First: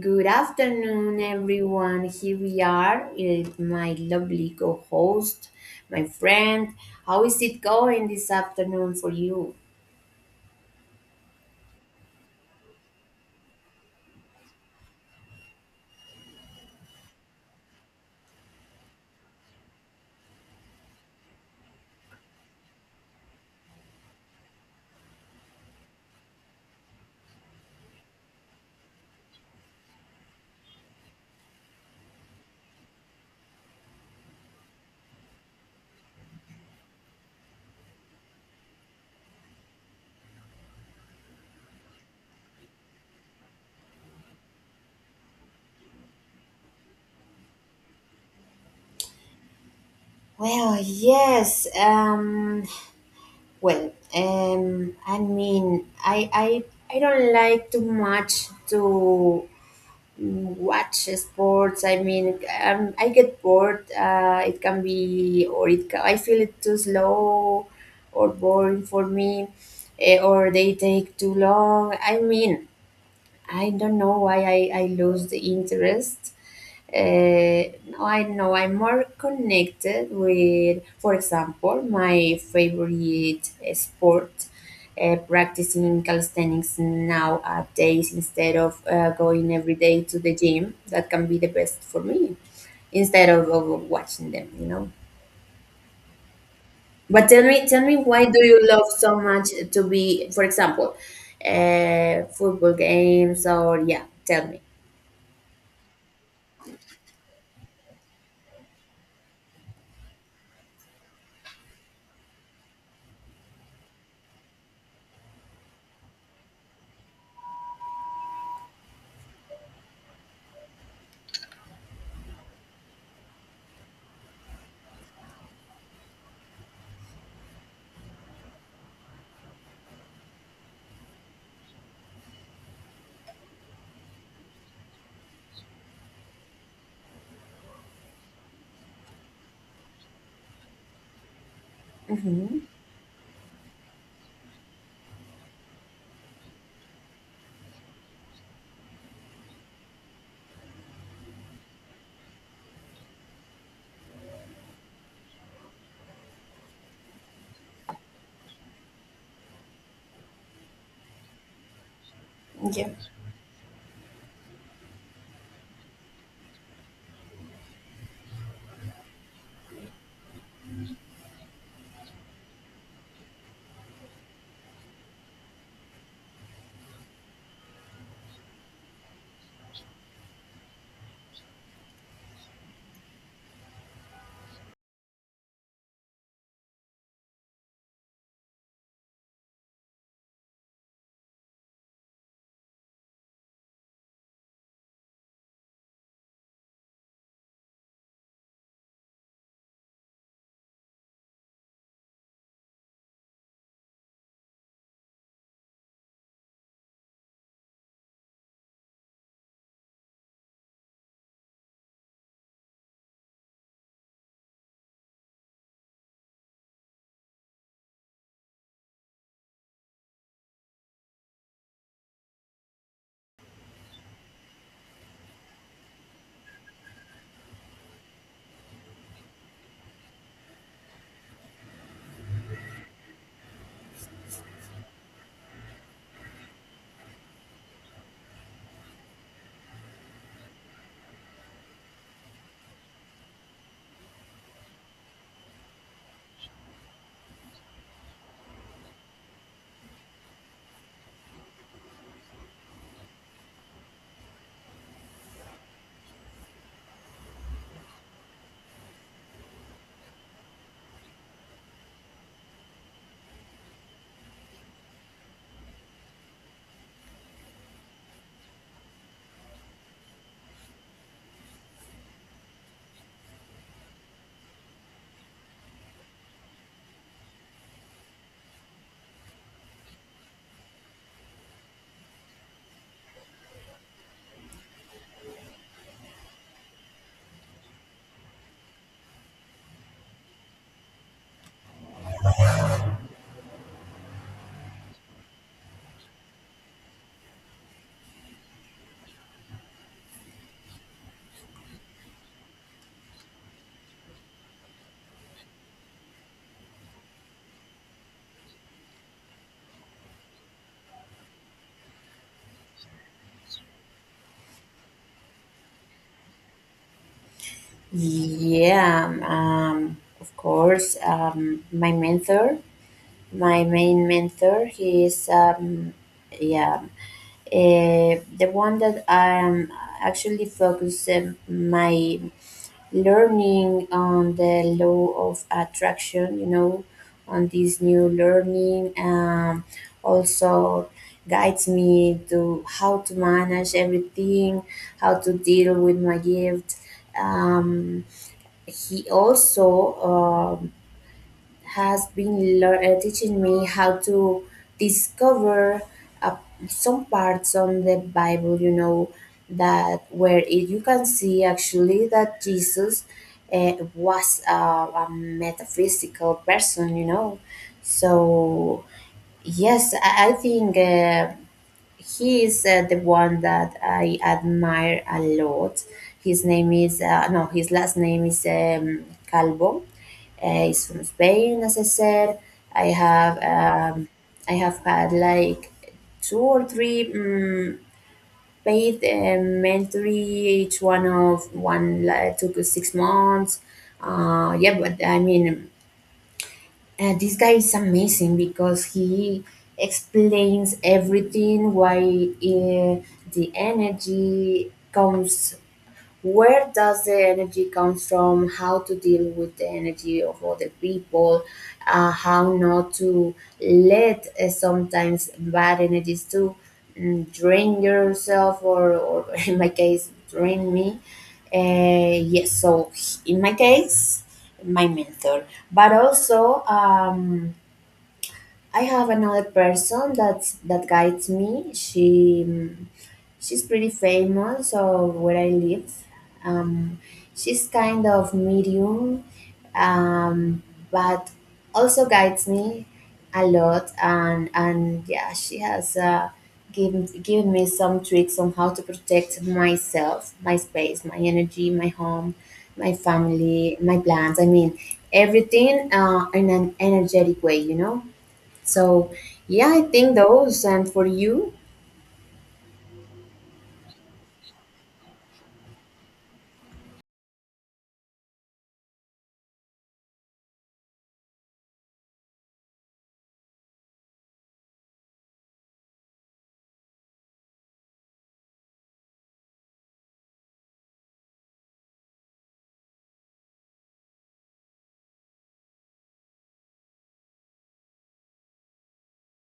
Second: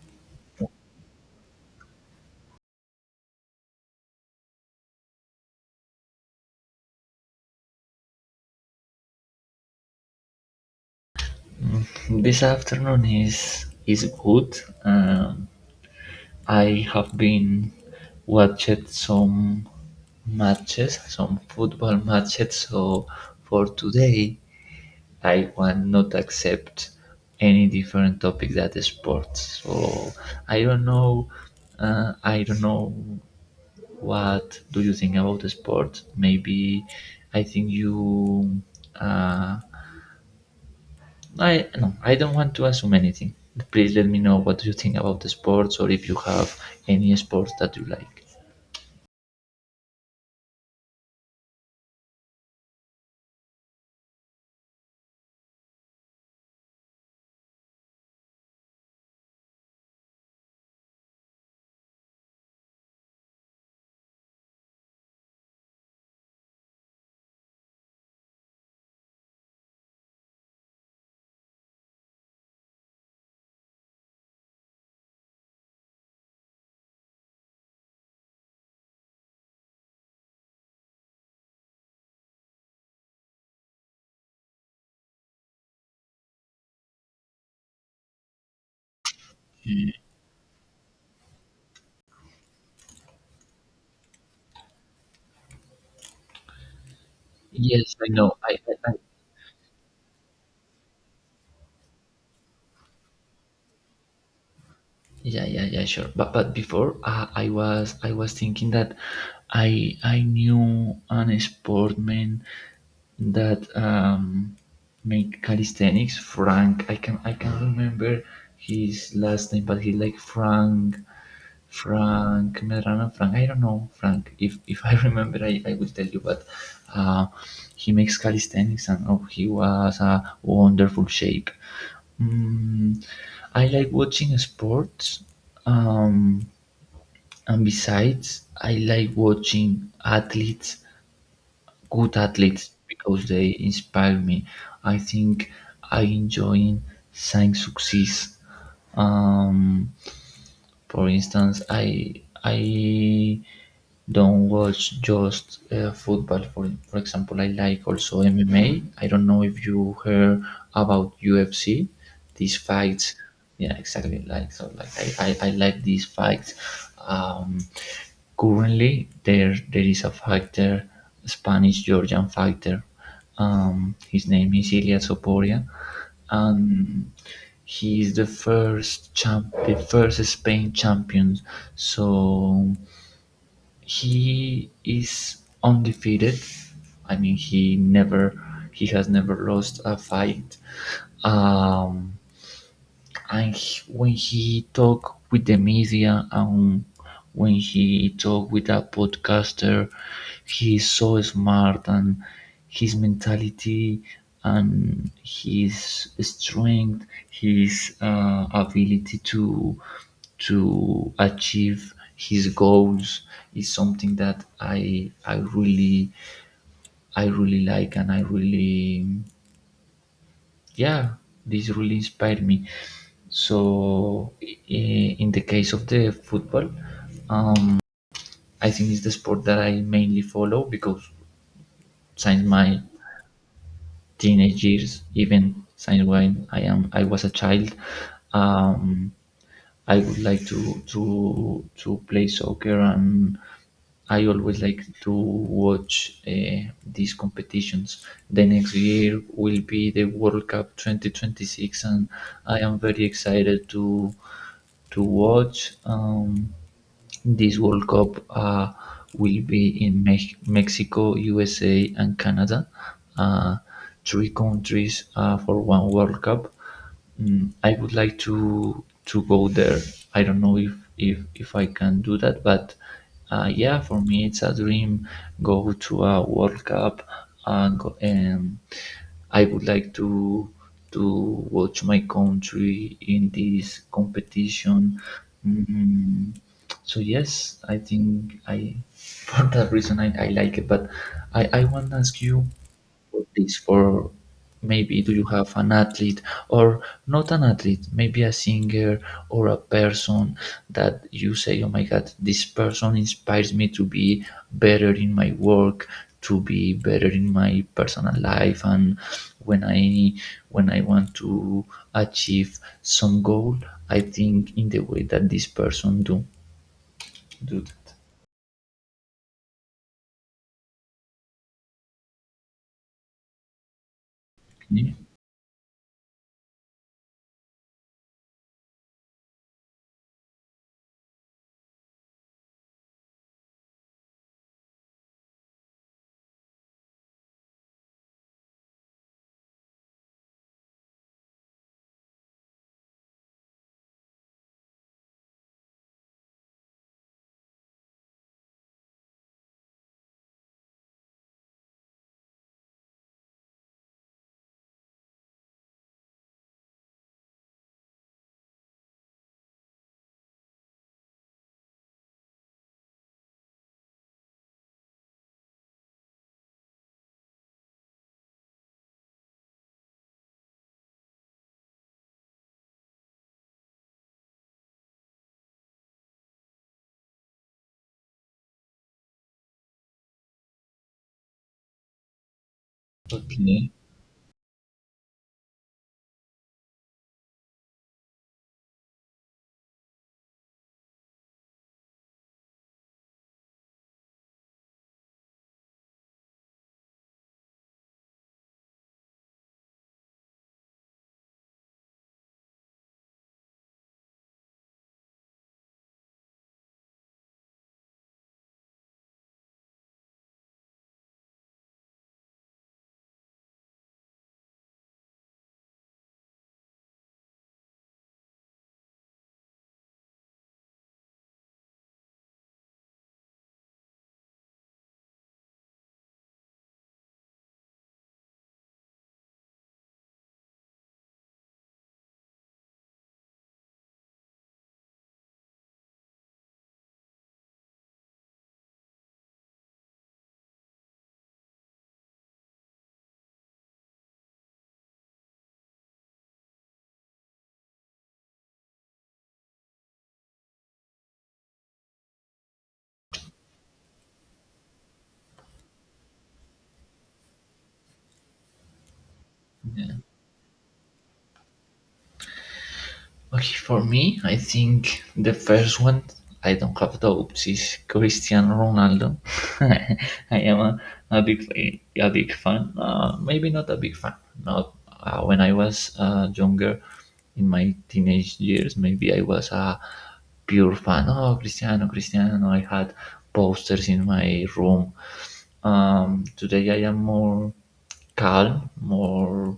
Good afternoon, everyone. Here we are with my lovely co host, my friend. How is it going this afternoon for you? This afternoon is good. Um, I have been watched some matches, some football matches. So for today, I want not accept any different topic that is sports. So I don't know. I don't know what do you think about the sport. Maybe I think you. Uh, I No, I don't want to assume anything. Please let me know what you think about the sports or if you have any sports that you like. Well, yes. Well, um, I mean, I, I, I don't like too much to watch sports. I get bored. It can be or it ca I feel it too slow or boring for me or they take too long. I don't know why I lose the interest. uh, I know I'm more connected with, for example, my favorite sport, practicing calisthenics nowadays instead of going every day to the gym. That can be the best for me instead of watching them, you know. But tell Yes, me, I why know. do you love I so much to be, for example, football games or yeah, tell me. Yeah, yeah, yeah, sure. But before, I was thinking that I knew an sportman that made calisthenics. Frank, I can remember his last name, but he like Frank, Frank Medrano, Frank. I don't know Frank. If I remember, I will tell you. But uh, he makes calisthenics, and oh, he was a wonderful shape. Mm, I like watching sports, um, and besides, I like watching athletes, good Mm-hmm. athletes, because they inspire me. I think I enjoy seeing success. Um, for instance, I don't watch just football. For example, I like also MMA. I don't know if you heard about UFC. These fights, yeah, exactly. Like so, like I like these fights. Um, Currently, there is a fighter, Spanish Georgian fighter. His name is Ilya Soporia, and he is the first champ, the first Spain champion. So he is undefeated. I mean, he never, he has never lost a fight. Um, and when he talk with the media and when he talk with a podcaster, he is so smart, and his mentality and his strength, his ability to achieve his goals is something that I really like, and I really, yeah, this really inspired me. So, in the case of the football, I think it's the sport that I mainly follow because since my teenage years, even since when I was a child, um, I would like to play soccer, and I always like to watch these competitions. The next year will be the World Cup 2026, and I am very excited to watch, this World Cup will be in Mexico, USA, and Canada. Uh, Three countries, for one World Cup. I would like to go there. I don't know if I can do that, but yeah, for me it's a dream. Go to a World Cup and go, and I would like to watch my country in this competition. Mm, so yes, I think I for that reason I like it. But I want to ask you for this, for, maybe do you have an athlete, or not an athlete, maybe a singer or a person that you say, oh my god, this person inspires me to be better in my work, to be better in my personal life, and when I want to achieve some goal, I think in the way that this person do that. Yeah, of course. My mentor, my main mentor, Okay, he is yeah, the one that I am actually focus my learning on the law of attraction. You know, on this new learning. Also guides me to how to manage everything, how to deal with my gift. Um, he also um, has been teaching me how to discover uh, some parts on the Bible, you know, that where it, you can see actually that Jesus was a metaphysical person, you know. So yes, I think he is the one that I admire a lot. His name is no, his last name is Calvo. He's from Spain, as I said. I have okay. um, I have had like two or three paid mentoring, each one of one like took 6 months. Yeah, but I mean this guy is amazing because he explains everything why the energy comes, where does the energy come from, how to deal with the energy of other people, how not to let sometimes bad energies to drain yourself or in my case drain me. Yes, so in my case my mentor, but also I have another person that's that guides me. She She's pretty famous where I live. Um, she's kind of medium, um, but also guides me a lot. And yeah, she has given me some tricks on how to protect myself, my space, my energy, my home, my family, my plants. I mean, everything in an energetic way, you know? So yeah, I think those. And for you? Okay, for me, I think the first one, I don't have doubts, is Cristiano Ronaldo. I am a big a big fan. Maybe not a big fan. Not, when I was younger, in my teenage years, maybe I was a pure fan. Oh, Cristiano, Cristiano! I had posters in my room. Today I am more calm, more,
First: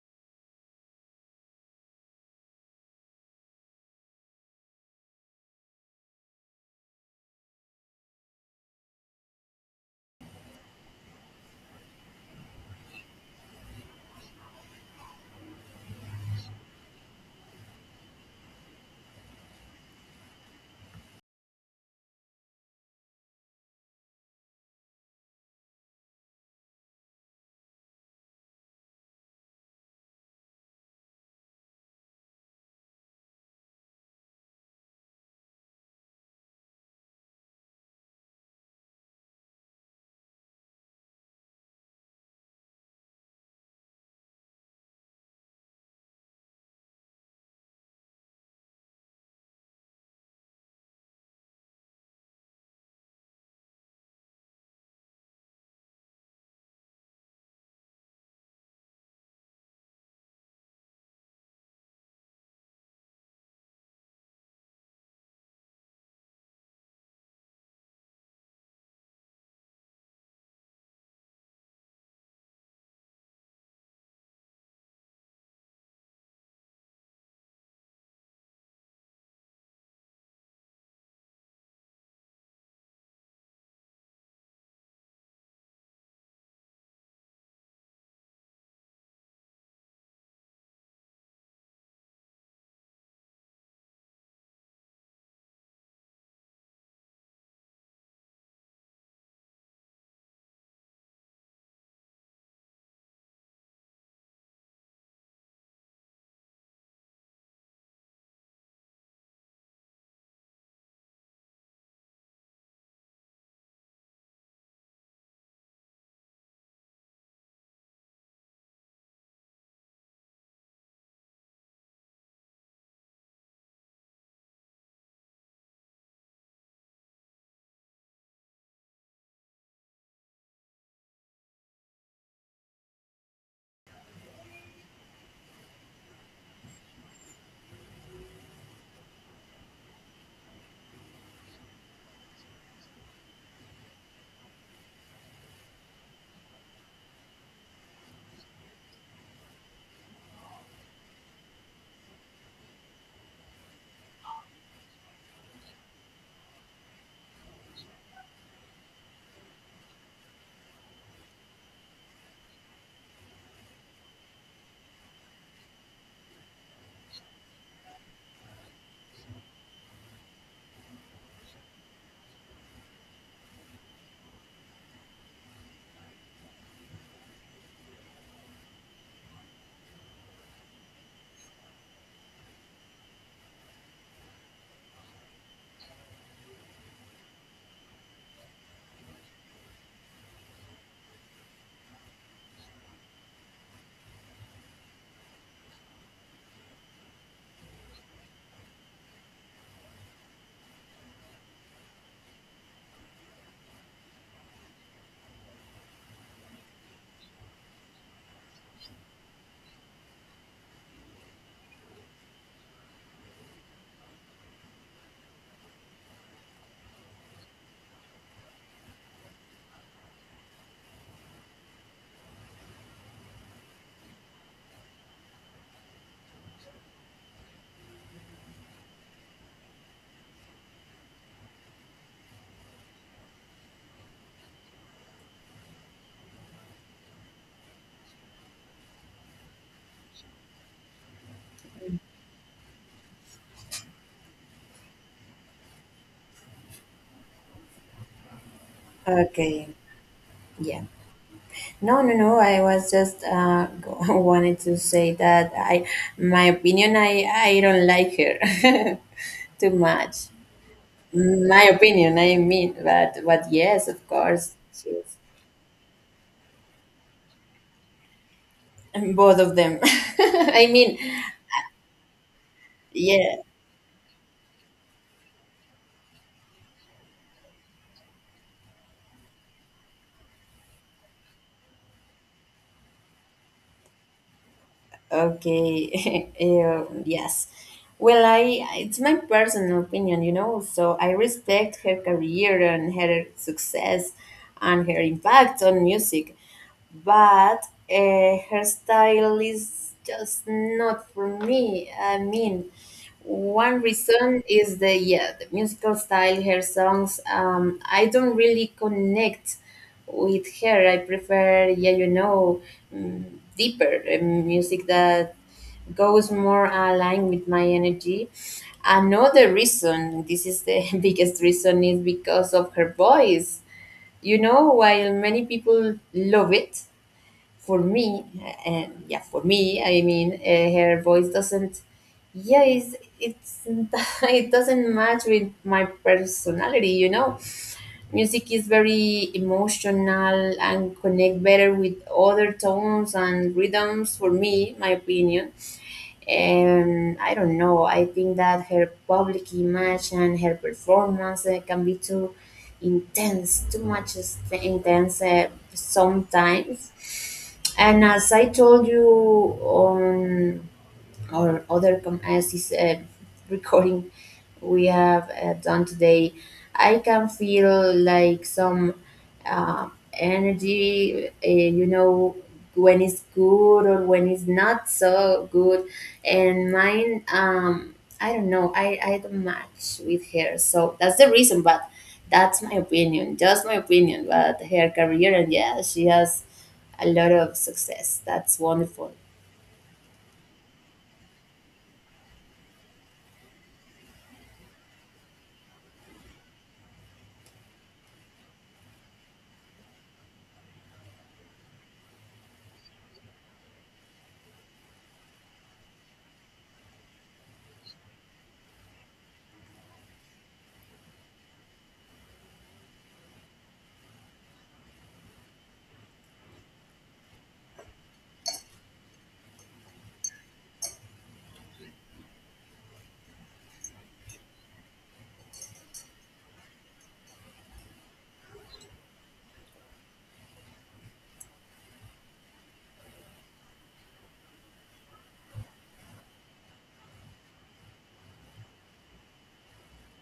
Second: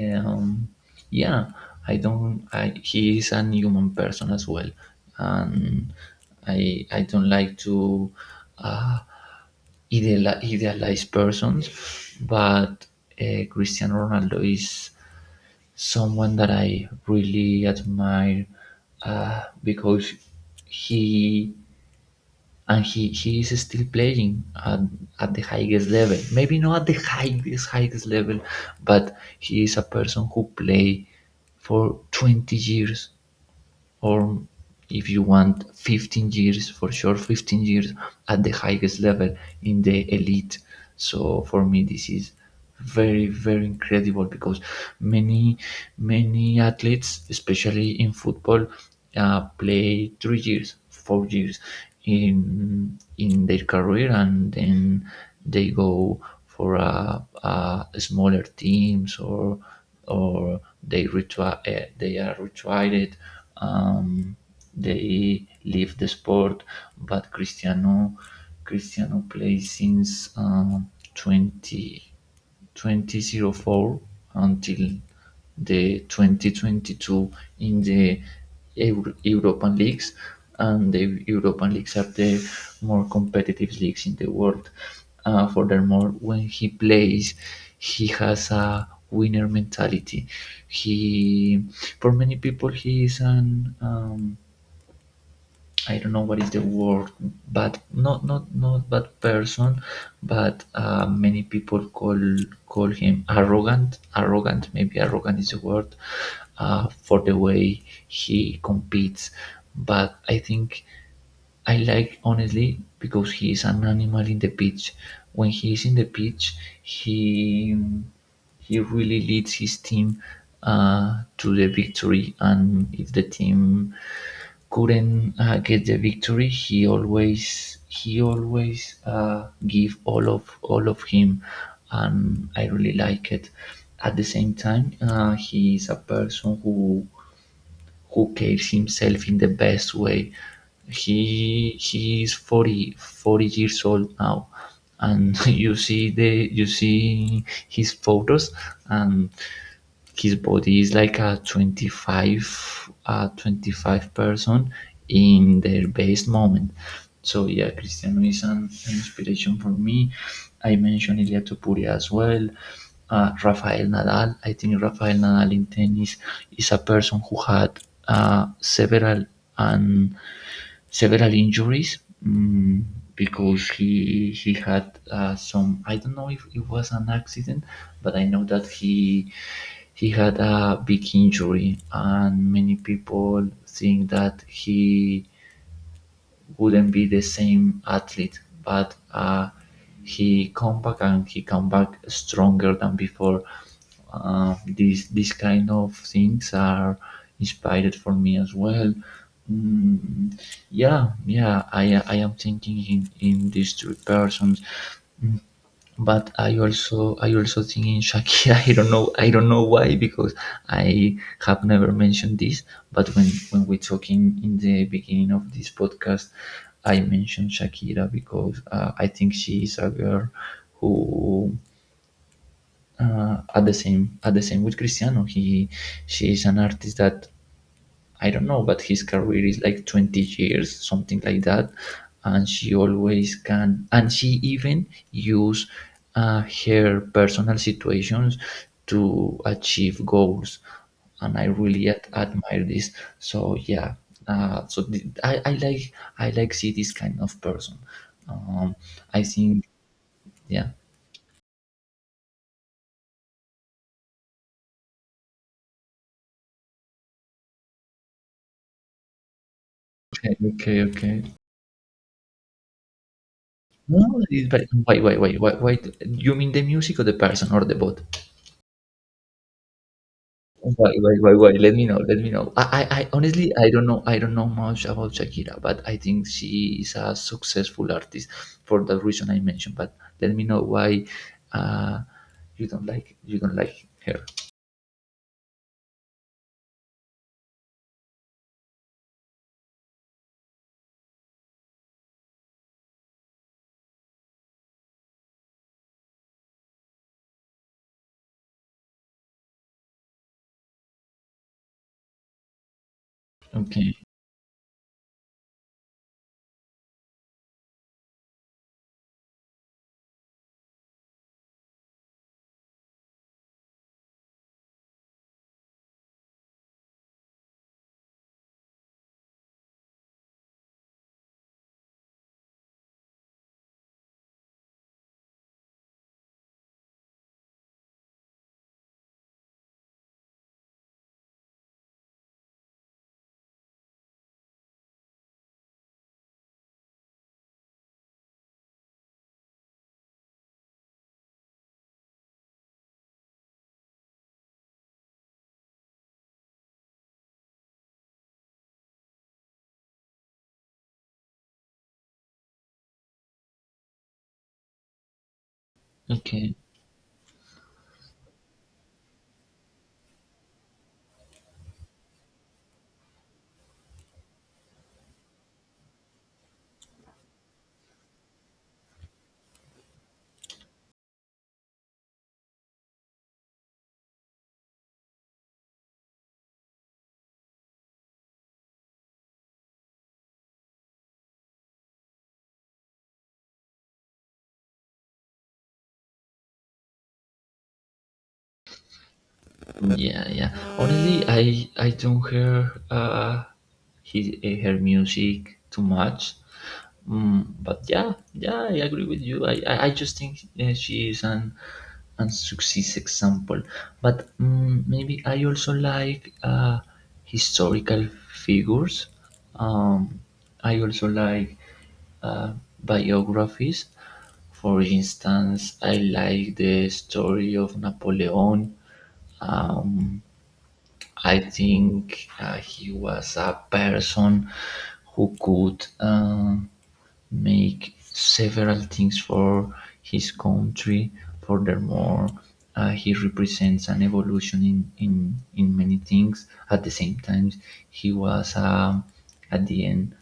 um, yeah, I don't. I, he is an human person as well, and I don't like to, uh, idealize persons, but Cristiano Ronaldo is someone that I really admire, because he, and he is still playing at the highest level, maybe not at the highest highest level, but he is a person who play for 20 years, or if you want, 15 years, for sure 15 years, at the highest level, in the elite. So for me this is very, very incredible because many many athletes, especially in football, play 3 years, 4 years, in their career, and then they go for a smaller teams, or they they are retired. Um, they leave the sport, but Cristiano plays since 2004 until the 2022 in the European leagues, and the European leagues are the more competitive leagues in the world. Furthermore, when he plays, he has a winner mentality. He, for many people, he is an, um, I don't know what is the word, but not bad person, but many people call him arrogant. Arrogant, maybe arrogant is the word, for the way he competes. But I think I like honestly because he is an animal in the pitch. When he is in the pitch, he he really leads his team, to the victory. And if the team couldn't, get the victory, he always give all of him, and I really like it. At the same time, he is a person who carries himself in the best way. He is 40 40 years old now, and you see the, you see his photos, and his body is like a 25, person in their best moment. So yeah, Cristiano is an inspiration for me. I mentioned Ilia Topuria as well. Rafael Nadal, I think Rafael Nadal in tennis is a person who had, several and several injuries, mm, because he had, some, I don't know if it was an accident, but I know that he had a big injury, and many people think that he wouldn't be the same athlete, but he come back, and he come back stronger than before. These kind of things are inspired for me as well. Mm, yeah, yeah, I am thinking in these three persons, but I also think in Shakira. I don't know why, because I have never mentioned this. But when we talking in the beginning of this podcast, I mentioned Shakira because I think she is a girl who, at the same with Cristiano. He, she is an artist that, I don't know, but his career is like 20 years, something like that. And she always can, and she even use her personal situations to achieve goals. And I really admire this. So yeah, so I like see this kind of person. Um, I think, Okay. yeah. Yeah. No, no, no. I was just wanted to say that I, my opinion, I don't like her too much. Okay, okay, okay. My opinion, I mean, but yes, No, of it's course, wait, she's wait, wait, wait, wait. You mean the music or the person or the both? both of them. I Wait, mean, wait, wait, wait. Let me know. Let me know. I yeah, Honestly, I don't know. I don't know much about Shakira, but I think she is a successful artist for the reason I mentioned. But let me know why uh, you don't like her. okay, yes. Well, I it's my personal opinion, you know. So I respect her career and her success and her impact on music. But her style is just not for me. I mean, one Okay, reason is the yeah the musical style. Her songs, I don't really connect with her. I prefer yeah you know mm, deeper music that goes more aligned with my energy. Another reason, this is the biggest reason, is because of her voice. You know, while many people love it, for me, yeah, for me, I mean, her voice doesn't, yeah, it's it doesn't match with my personality, you know. Music is very emotional and connect better with other tones and rhythms for me, my opinion. I don't know. I think that her public image and her performance can be too intense, too much intense okay. sometimes. And as I told you on or other comprehensive recording we have done today. I can feel like some energy, you know, when it's good or when it's not so good. And mine, I don't know, I don't match with her. So that's the reason, but that's my opinion, just my opinion about her career. And yeah, she has a lot of success. That's wonderful. Yeah, yeah. Honestly, I don't hear his, her music too much. But yeah, yeah, I agree with you. I just think she is an success example. But, maybe I also like historical figures. Um, I also like uh, biographies. For instance, I like the story of Napoleon. Um, I think he was a person who could make several things for his country. Furthermore, he represents an evolution in many things. At the same time, he was, at the end,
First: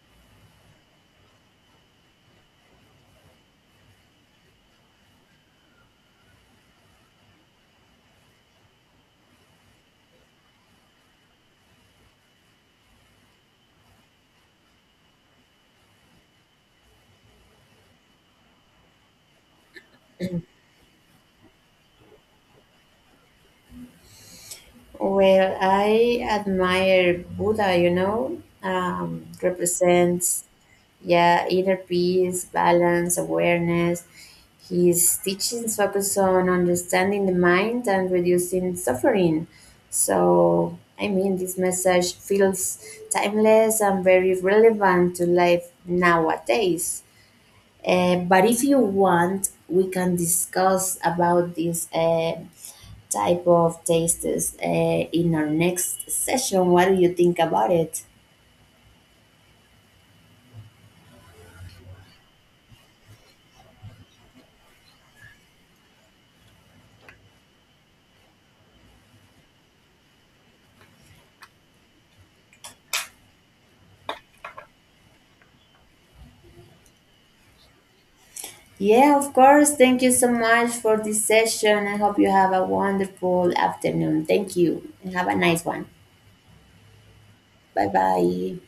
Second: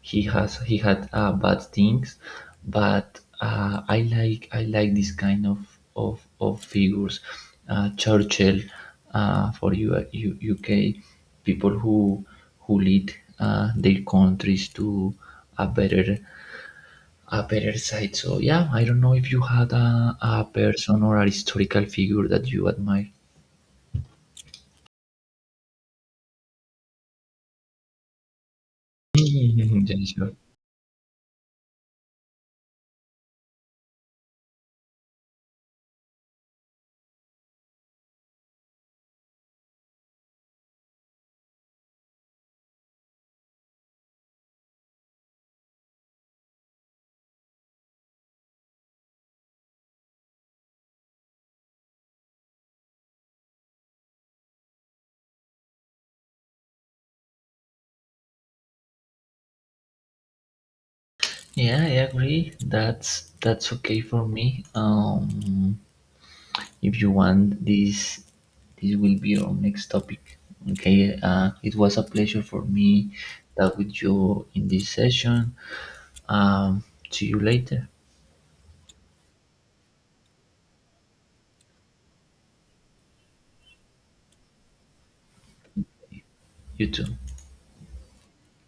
he had bad things, but I like this kind of figures. Churchill, for UK people who lead, their countries to a better a better side. So yeah, I don't know if you had a person or a historical figure that you admire. Well, I admire Buddha, you know, Yeah, sure. represents, yeah, inner peace, balance, awareness. His teachings focus on understanding the mind and reducing suffering. So, I mean, this message feels timeless and very relevant to life nowadays. But if you want, we can discuss about this. Type of tastes in our next session. What do you think about it? Yeah, I agree. That's okay for me. If you want, this will be our next topic. Okay, it was a pleasure for me talk with you in this session. um, See you later. Yeah, of course. Thank you so much for this session. I hope you have a wonderful afternoon. Thank you and have a nice one. You too. Bye bye.